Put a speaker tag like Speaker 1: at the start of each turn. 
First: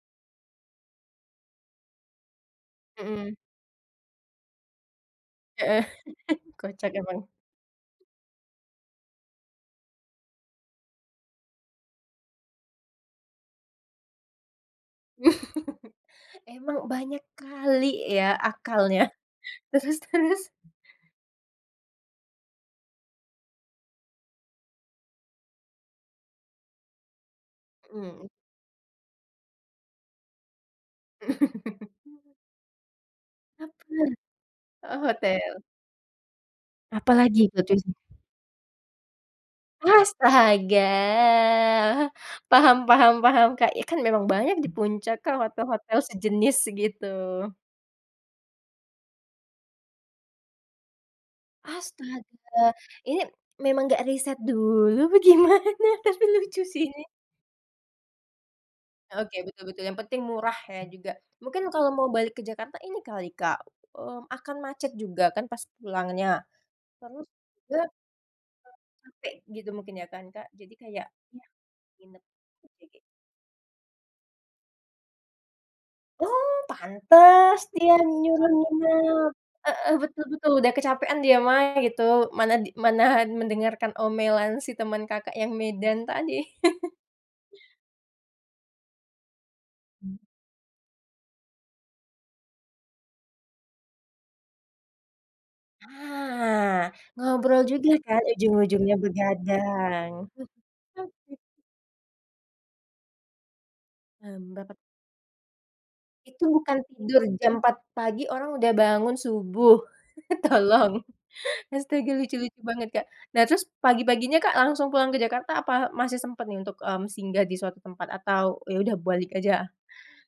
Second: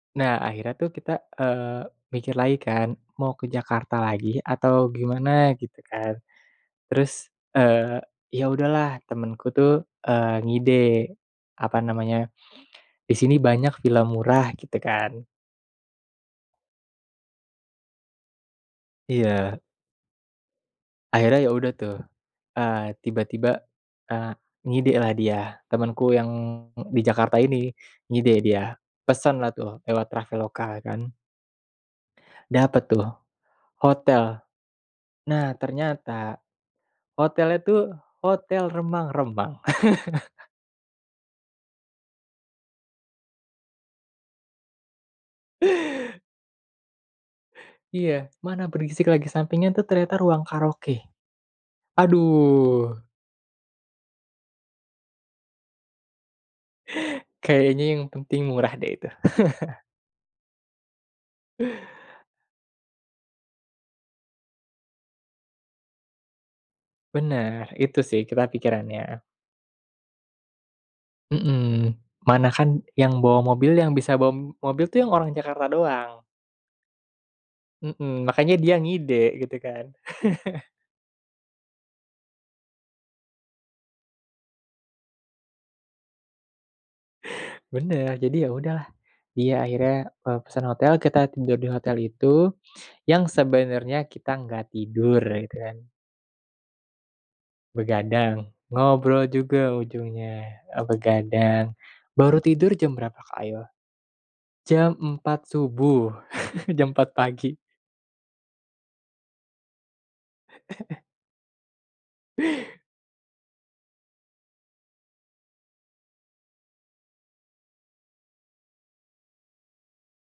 Speaker 1: Nah akhirnya tuh kita, eee, mikir lagi kan mau
Speaker 2: Mhm.
Speaker 1: ke Jakarta lagi atau gimana gitu
Speaker 2: Heeh,
Speaker 1: kan,
Speaker 2: kocak
Speaker 1: terus,
Speaker 2: emang.
Speaker 1: eee, ya udahlah temenku tuh, eee, ngide, apa namanya, di sini banyak villa murah gitu kan.
Speaker 2: Emang banyak kali ya akalnya,
Speaker 1: Iya.
Speaker 2: terus terus?
Speaker 1: Akhirnya ya udah tuh, eee, tiba-tiba, eee, ngidelah dia temenku yang di Jakarta ini
Speaker 2: Mhm.
Speaker 1: ngide dia, pesenlah tuh lewat Traveloka kan. Dapet tuh,
Speaker 2: Apa?
Speaker 1: hotel,
Speaker 2: Oh
Speaker 1: nah
Speaker 2: hotel.
Speaker 1: ternyata,
Speaker 2: Apalagi
Speaker 1: hotelnya
Speaker 2: plot twist-nya?
Speaker 1: tuh hotel remang-remang.
Speaker 2: Astaga paham paham paham Kak, ya kan memang banyak di puncak Kak, hotel-hotel sejenis gitu.
Speaker 1: Iya mana berisik lagi sampingnya tuh ternyata ruang karaoke,
Speaker 2: Astaga
Speaker 1: aduh.
Speaker 2: ini, memang gak riset dulu apa gimana? Tapi lucu sih ini.
Speaker 1: Kayaknya yang penting murah deh itu.
Speaker 2: Oke betul betul yang penting murah ya juga mungkin kalau mau balik ke Jakarta ini kali Kak, mmm, akan macet juga kan pas pulangnya, terus juga,
Speaker 1: Bener
Speaker 2: terlalu
Speaker 1: itu sih kita pikirannya.
Speaker 2: capek gitu mungkin ya kan Kak, jadi kayak ya
Speaker 1: Mhm,
Speaker 2: nginep.
Speaker 1: mana kan
Speaker 2: [unintelligible]
Speaker 1: yang bawa mobil yang bisa bawa mobil tuh yang orang Jakarta doang.
Speaker 2: Oh pantas dia
Speaker 1: Mhm,
Speaker 2: nyuruh
Speaker 1: makanya dia
Speaker 2: nginep,
Speaker 1: ngide gitu kan.
Speaker 2: heeh, betul betul udah kecapean dia mah ya gitu mana mana mendengarkan omelan si teman Kakak, yang Medan tadi.
Speaker 1: Bener jadi ya udahlah, dia akhirnya, eee, pesen hotel kita tidur di hotel itu, yang sebenernya kita gak tidur gitu kan.
Speaker 2: Ah, ngobrol juga kan
Speaker 1: Begadang,
Speaker 2: ujung-ujungnya
Speaker 1: ngobrol juga
Speaker 2: begadang.
Speaker 1: ujungnya, eee,
Speaker 2: Oke.
Speaker 1: begadang baru tidur jam berapa Kak, ayo,
Speaker 2: Mmm, berapa.
Speaker 1: jam 4.00 subuh,
Speaker 2: Itu bukan
Speaker 1: jam 4.00
Speaker 2: tidur
Speaker 1: pagi.
Speaker 2: jam 4.00 pagi orang udah bangun subuh tolong astaga lucu lucu banget Kak, nah terus pagi-paginya Kak, langsung pulang ke Jakarta apa masih sempet nih untuk, mmm, singgah di suatu tempat atau ya udah balik aja?